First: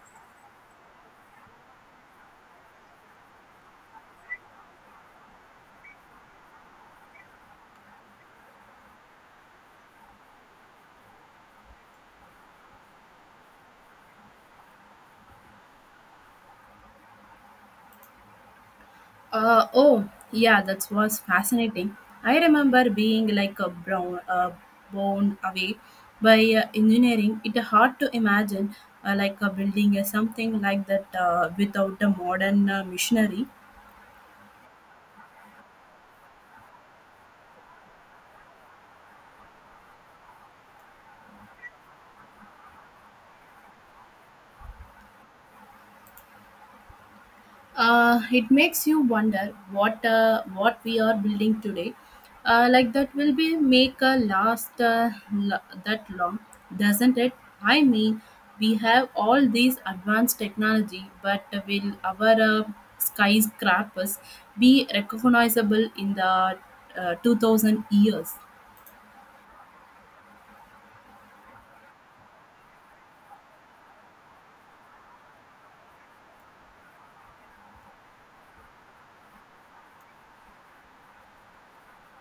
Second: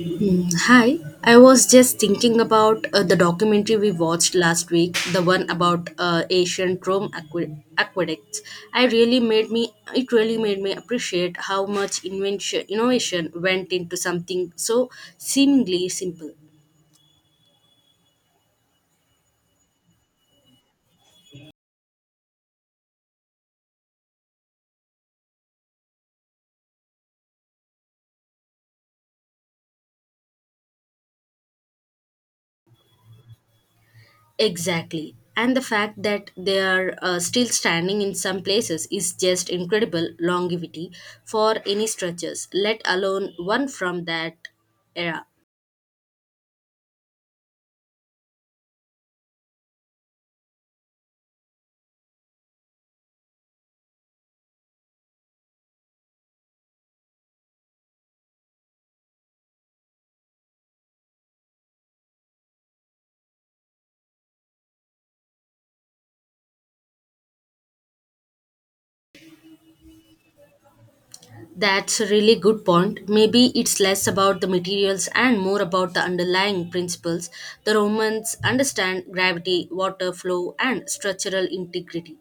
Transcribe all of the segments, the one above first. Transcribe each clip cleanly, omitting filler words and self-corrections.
Mm, hi. I was just thinking about the documentary we watched last week, the one about ancient Rome aqueducts. I really made me it really made me appreciate how much invention innovation went into something so seemingly simple. Oh, yeah, that was fascinating. I remember being like blown away by engineering. It's hard to imagine like a building something like that without a modern machinery. Exactly, and the fact that they are still standing in some places is just incredible longevity for any structures, let alone one from that era. It makes you wonder what we are building today, like that will be make a last, that long, doesn't it? I mean, we have all these advanced technology, but will our skyscrapers be recognizable in the 2000 years? That's a really good point. Maybe it's less about the materials and more about the underlying principles. The Romans understand gravity, water flow, and structural integrity.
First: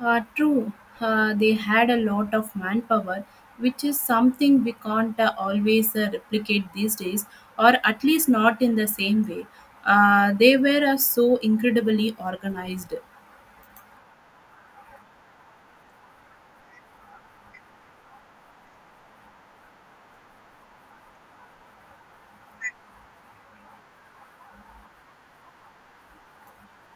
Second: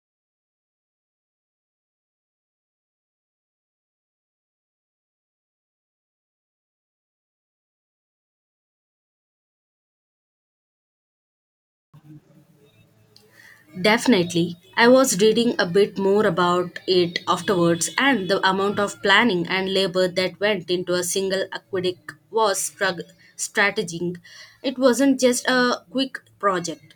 True, they had a lot of manpower, which is something we can't always replicate these days, or at least not in the same way. They were so incredibly organized. Definitely. I was reading a bit more about it afterwards, and the amount of planning and labor that went into a single aqueduct was strategic. It wasn't just a quick project.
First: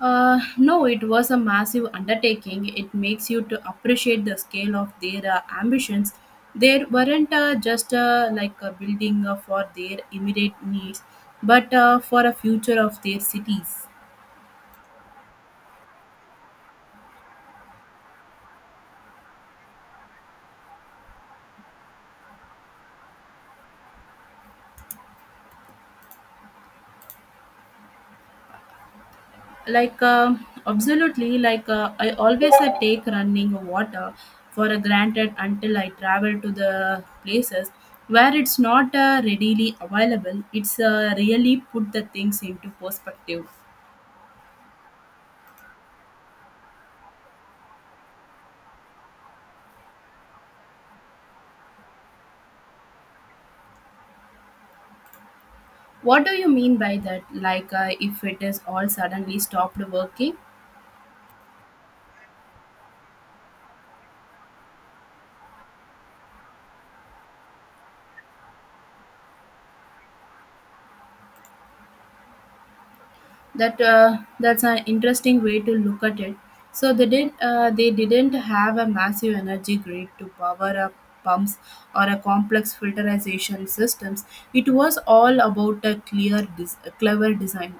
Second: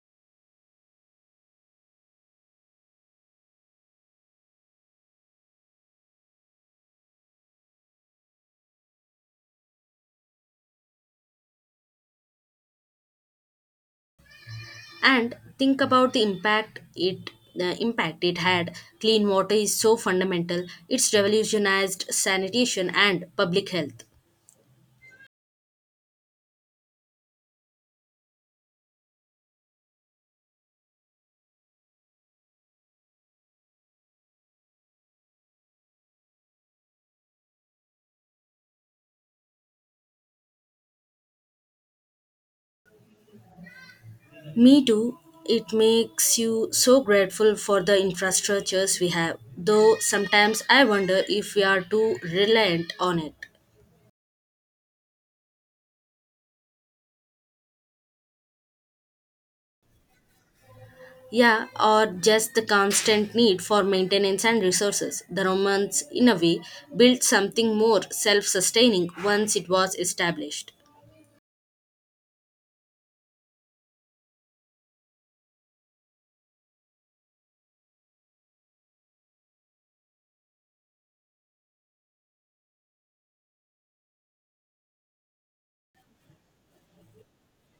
No, it was a massive undertaking. It makes you to appreciate the scale of their ambitions. They weren't just like a building for their immediate needs, but for a future of their cities. And think about the impact it had. Clean water is so fundamental. It's revolutionized sanitation and public health. Absolutely. Like, I always take running water for a granted until I travel to the places where it's not readily available. It's really put the things into perspective. Me too. It makes you so grateful for the infrastructures we have, though sometimes I wonder if we are too reliant on it. What do you mean by that? Like, if it is all suddenly stopped working? Yeah, or just the constant need for maintenance and resources. The Romans in a way built something more self-sustaining once it was established. That's an interesting way to look at it. So they didn't have a massive energy grid to power up pumps or a complex filterization systems. It was all about a clever design.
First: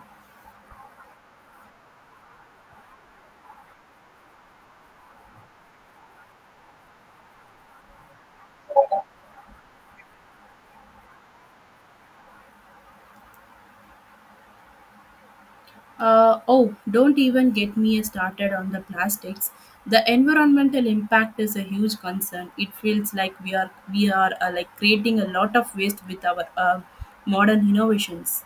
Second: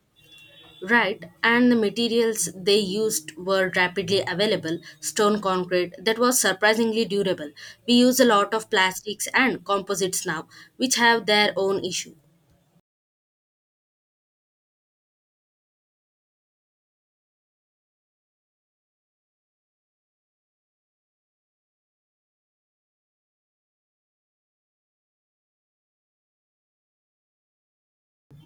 Right, and the materials they used were rapidly available stone concrete that was surprisingly durable. We use a lot of plastics and composites now, which have their own issue. Oh, don't even get me started on the plastics. The environmental impact is a huge concern. It feels like we are like creating a lot of waste with our modern innovations.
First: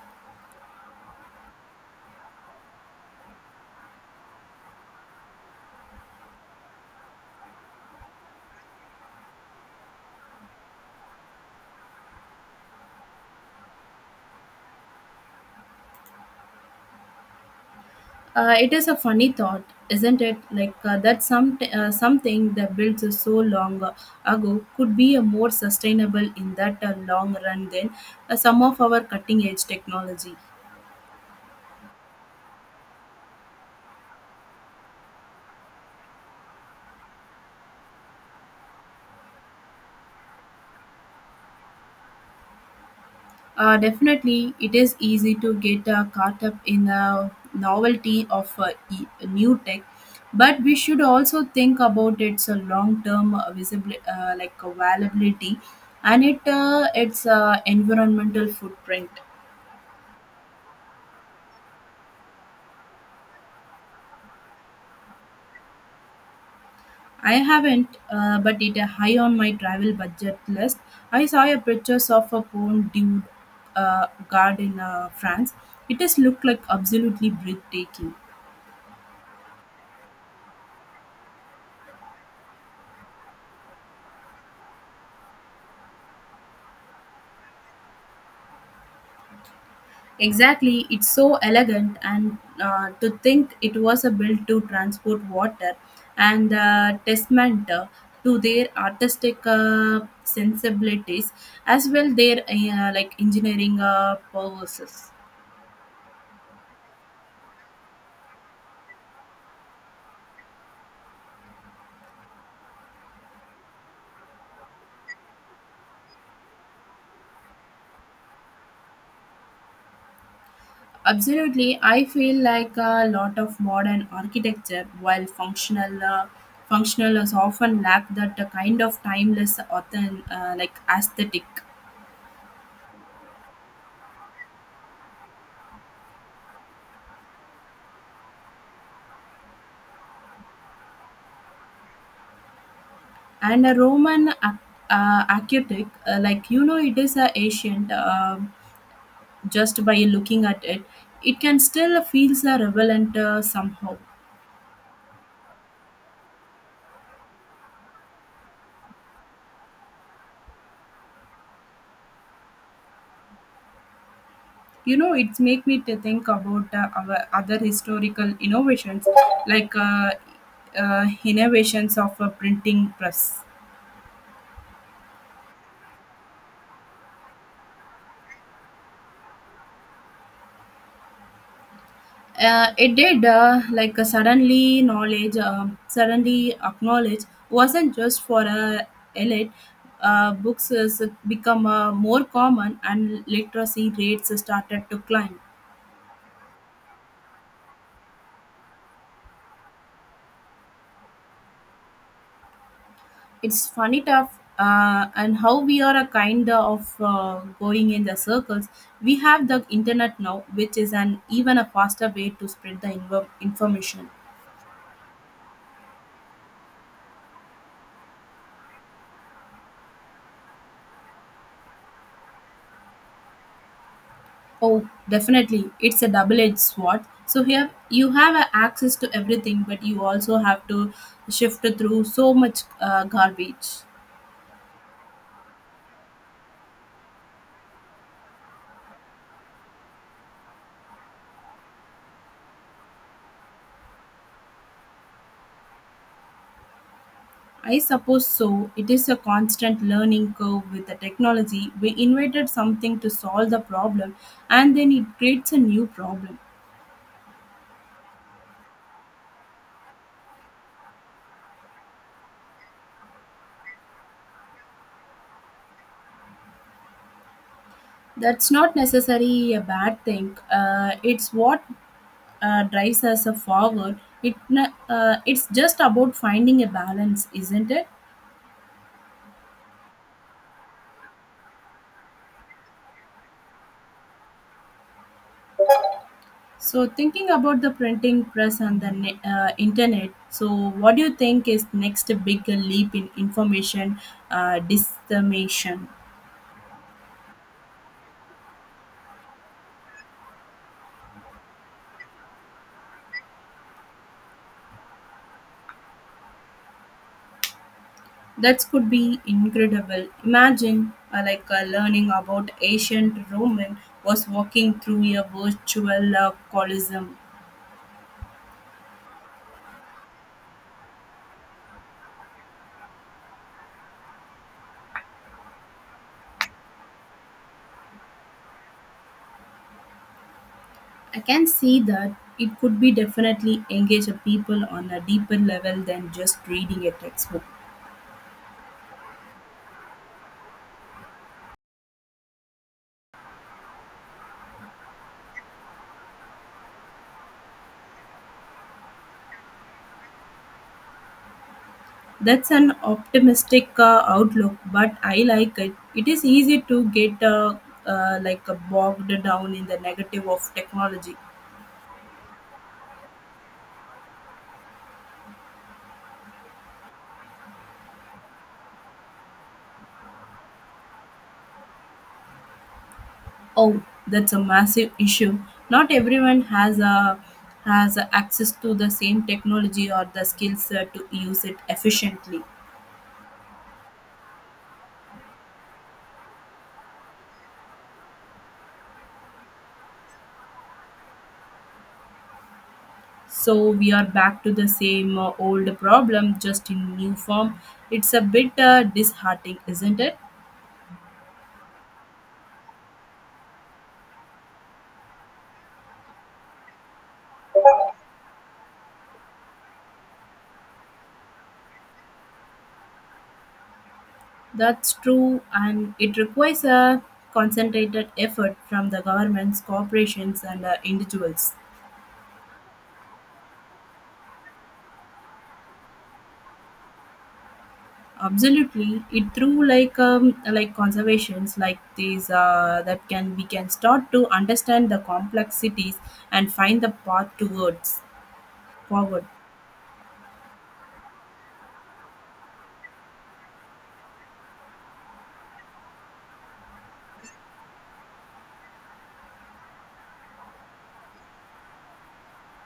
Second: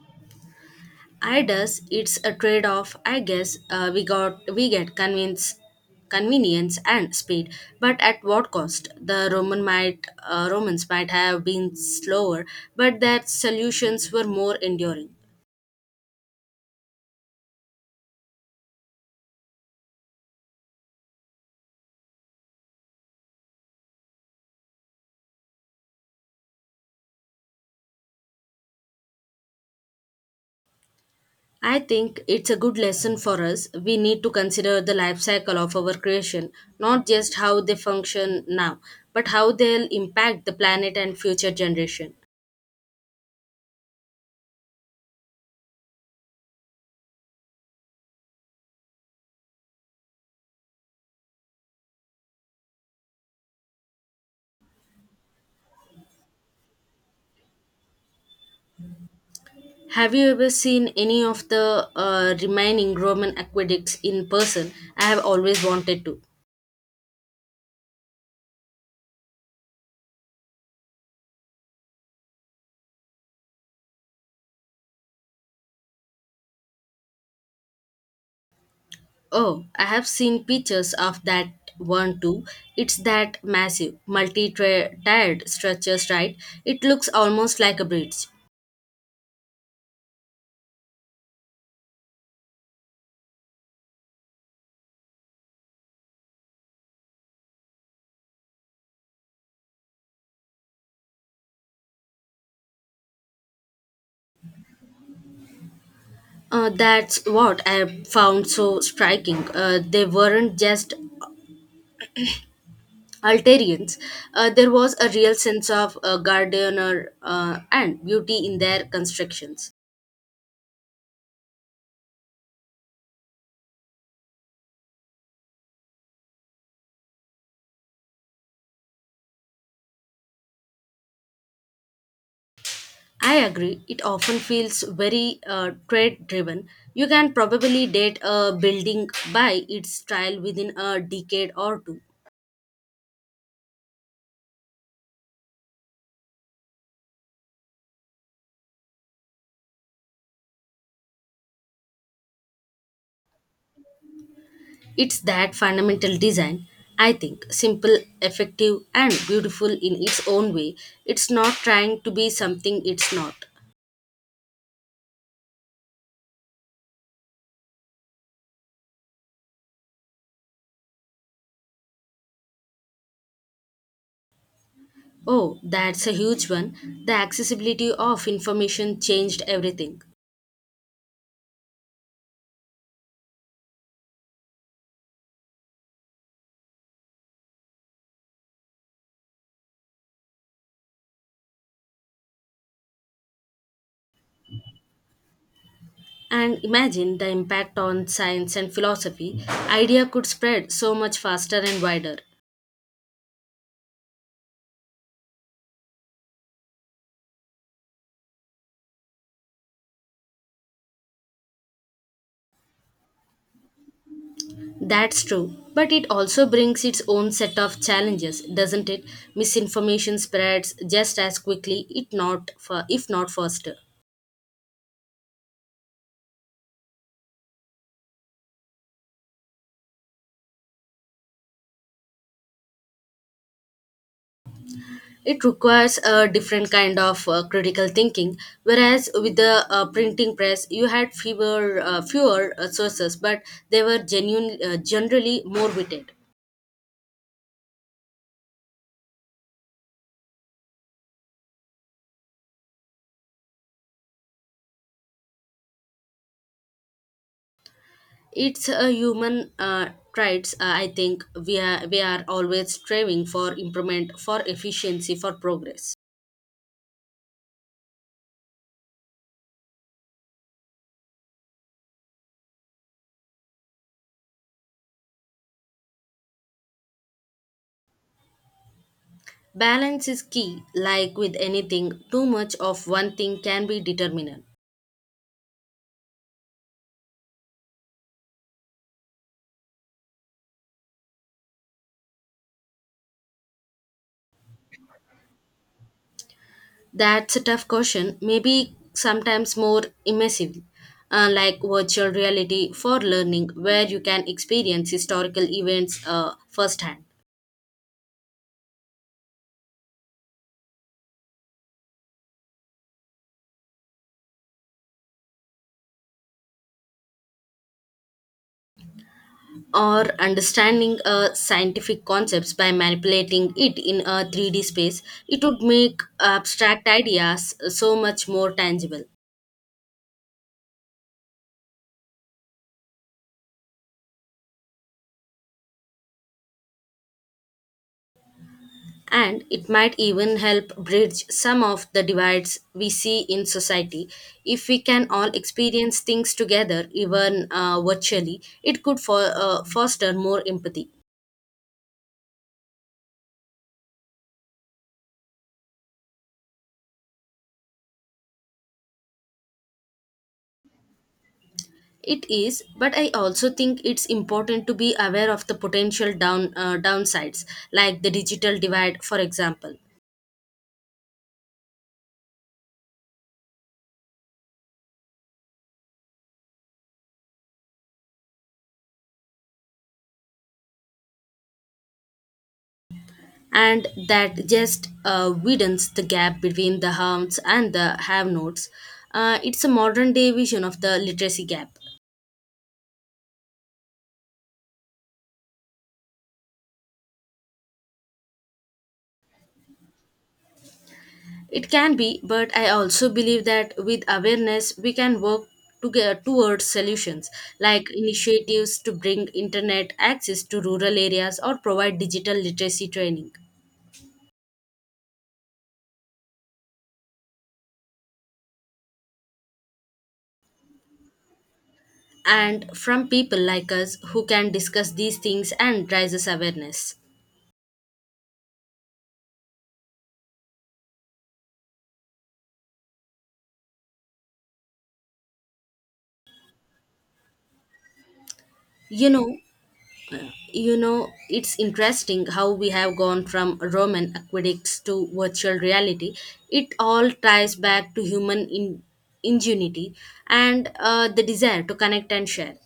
I does, it's a trade off, I guess. We get convince convenience and speed, but at what cost? The roman might romans might have been slower, but their solutions were more enduring. It is a funny thought, isn't it? Like, that something that built so long ago could be a more sustainable in that long run than some of our cutting edge technology. I think it's a good lesson for us. We need to consider the life cycle of our creation, not just how they function now, but how they'll impact the planet and future generation. Definitely, it is easy to get caught up in the novelty of new tech, but we should also think about its long term visible like availability and it its environmental footprint. Have you ever seen any of the remaining Roman aqueducts in person? I have always wanted to. I haven't, but it's high on my travel budget list. I saw a pictures of a Pond du Gard in France. It does look like absolutely breathtaking. Oh, I have seen pictures of that one too. It's that massive, multi-tiered structures, right? It looks almost like a bridge. Exactly, it's so elegant, and to think it was a built to transport water and testament, to their artistic sensibilities as well their like engineering purposes. That's what I found so striking. They weren't just Altarians. There was a real sense of gardener and beauty in their constructions. Absolutely, I feel like a lot of modern architecture, while functional is often lack that kind of timeless, like aesthetic. I agree. It often feels very trade driven. You can probably date a building by its style within a decade or two. And a Roman architect, like, you know, it is a ancient. Just by looking at it, it can still feels a relevant somehow. It's that fundamental design, I think, simple, effective, and beautiful in its own way. It's not trying to be something it's not. You know, it's make me to think about our other historical innovations, like, innovations of a printing press. Oh, that's a huge one. The accessibility of information changed everything. It did, like, suddenly acknowledge wasn't just for a elite. Books has become more common, and literacy rates started to climb. And imagine the impact on science and philosophy. Idea could spread so much faster and wider. It's funny tough, and how we are a kind of going in the circles. We have the internet now, which is an even a faster way to spread the information. That's true, but it also brings its own set of challenges, doesn't it? Misinformation spreads just as quickly, it not for, if not faster. Oh, definitely. It's a double-edged sword. So here you have access to everything, but you also have to shift through so much garbage. It requires a different kind of critical thinking, whereas with the printing press, you had fewer sources, but they were genuine, generally more witted. I suppose so. It is a constant learning curve with the technology. We invented something to solve the problem, and then it creates a new problem. It's a human traits. I think we are always striving for improvement, for efficiency, for progress. That's not necessarily a bad thing. It's what drives us forward. It's just about finding a balance, isn't it? Balance is key. Like with anything, too much of one thing can be determinant. So, thinking about the printing press and the internet, so what do you think is next big leap in information dissemination? That's a tough question. Maybe sometimes more immersive, like virtual reality for learning, where you can experience historical events firsthand, That could be incredible. Imagine like, learning about ancient Roman was walking through a virtual colosseum. or understanding scientific concepts by manipulating it in a 3D space. It would make abstract ideas so much more tangible. I can see that it could be definitely engage a people on a deeper level than just reading a textbook. And it might even help bridge some of the divides we see in society. If we can all experience things together, even virtually, it could for foster more empathy. That's an optimistic outlook, but I like it. It is easy to get like, bogged down in the negative of technology. It is, but I also think it's important to be aware of the potential downsides, like the digital divide, for example, Oh, that's a massive issue. Not everyone has a access to the same technology or the skills to use it efficiently. and that just widens the gap between the haves and the have-nots. It's a modern day vision of the literacy gap. So we are back to the same old problem, just in new form. It's a bit disheartening, isn't it? It can be, but I also believe that with awareness, we can work together towards solutions like initiatives to bring internet access to rural areas or provide digital literacy training. That's true, and it requires a concentrated effort from the governments, corporations, and individuals. And from people like us who can discuss these things and raises awareness. Absolutely, it through like conservations like these that can we can start to understand the complexities and find the path towards You forward. know, You know, it's interesting how we have gone from Roman aqueducts to virtual reality. It all ties back to human ingenuity and the desire to connect and share.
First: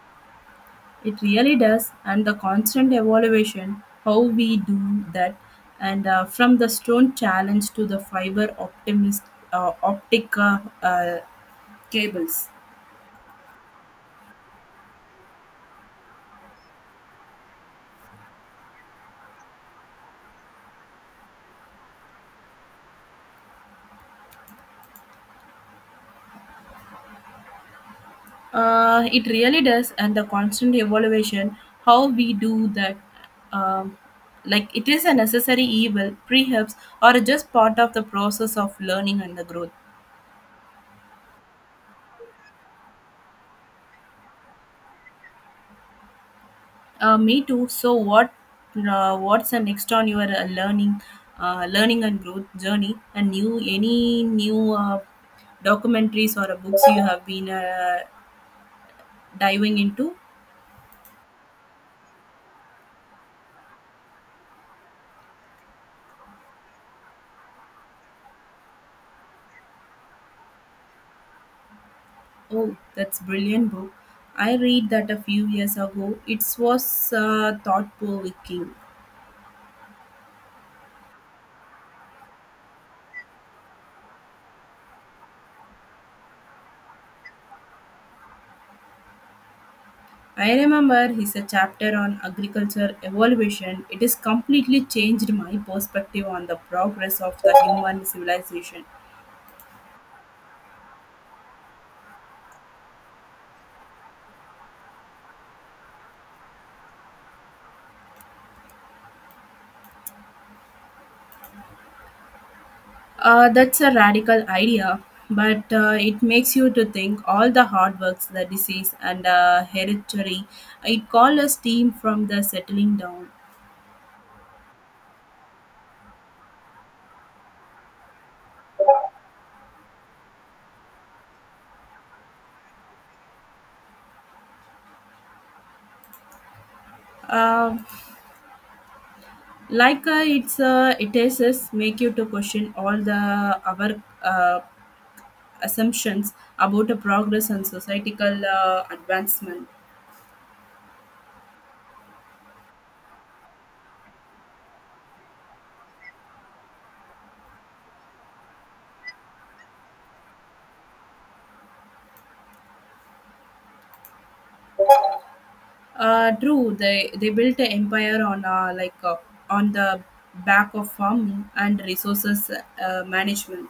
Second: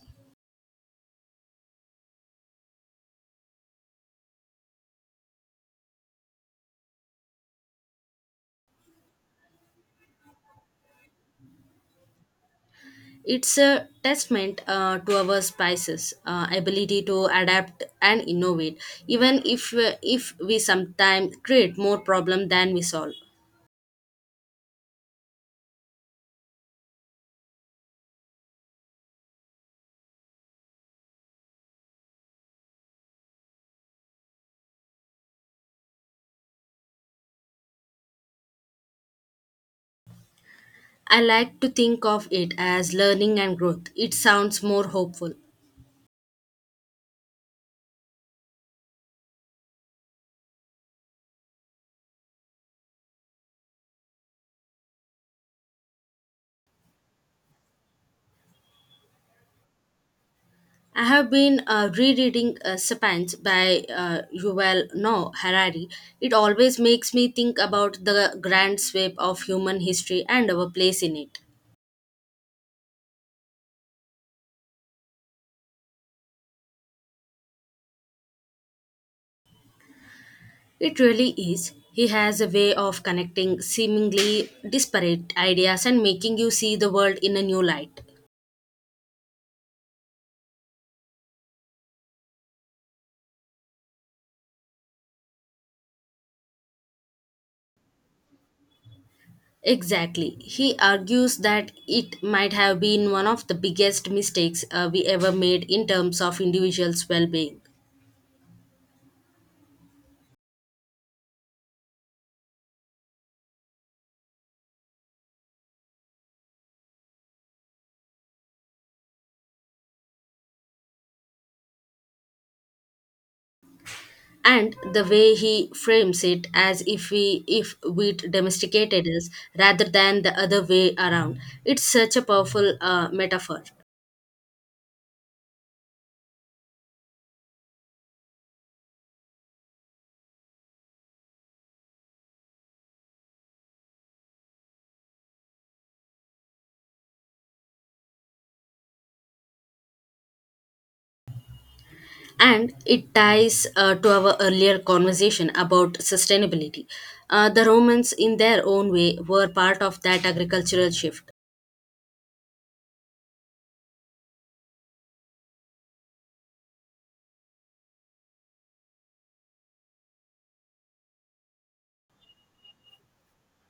It really does, and the constant evaluation how we do that, and from the stone challenge to the fiber optimist optic cables. It's a testament to our spices, ability to adapt and innovate, even if we sometimes create more problem than we solve. It really does, and the constant evaluation, how we do that, um, like it is a necessary evil, perhaps, or just part of the process of learning and the growth. I like to think of it as learning and growth. It sounds more hopeful. Me too. So, what's the next on your learning and growth journey? Any new documentaries or books you have been diving into? I have been rereading Sapiens by Yuval Noah Harari. It always makes me think about the grand sweep of human history and our place in it. Oh, that's brilliant book. I read that a few years ago. It was thought-provoking. It really is. He has a way of connecting seemingly disparate ideas and making you see the world in a new light. I remember his a chapter on agriculture evolution. It has completely changed my perspective on the progress of the human civilization. Exactly. He argues that it might have been one of the biggest mistakes we ever made in terms of individuals' well being. That's a radical idea, but it makes you to think all the hard works, the disease, and hereditary. It call us team from the settling down. And the way he frames it, as if we if wheat domesticated us rather than the other way around, it's such a powerful metaphor. Uh, like, it is make you to question all the our uh, assumptions about the progress and societal advancement. And it ties to our earlier conversation about sustainability. The romans in their own way were part of that agricultural shift. True, they built an empire on like, on the back of farming and resources management.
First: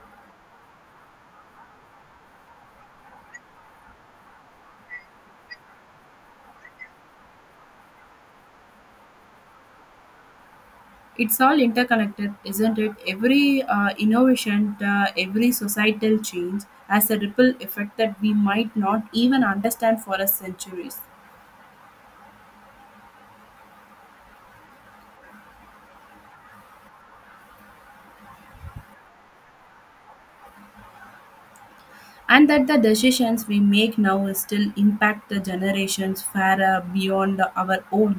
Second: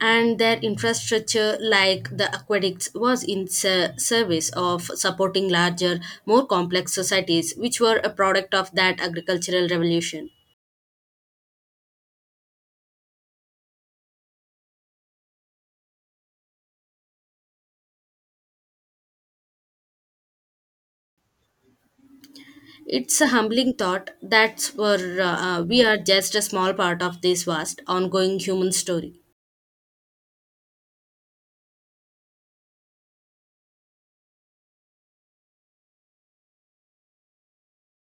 And their infrastructure like the aqueducts was in service of supporting larger more complex societies which were a product of that agricultural revolution. It's all interconnected, isn't it? Every innovation, every societal change has a ripple effect that we might not even understand for a centuries. It's a humbling thought that where we are just a small part of this vast ongoing human story. And that the decisions we make now will still impact the generations far beyond our own.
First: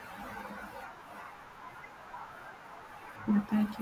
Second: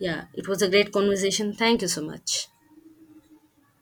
Yeah, it was a great conversation. Thank you so much. Yeah, thank you.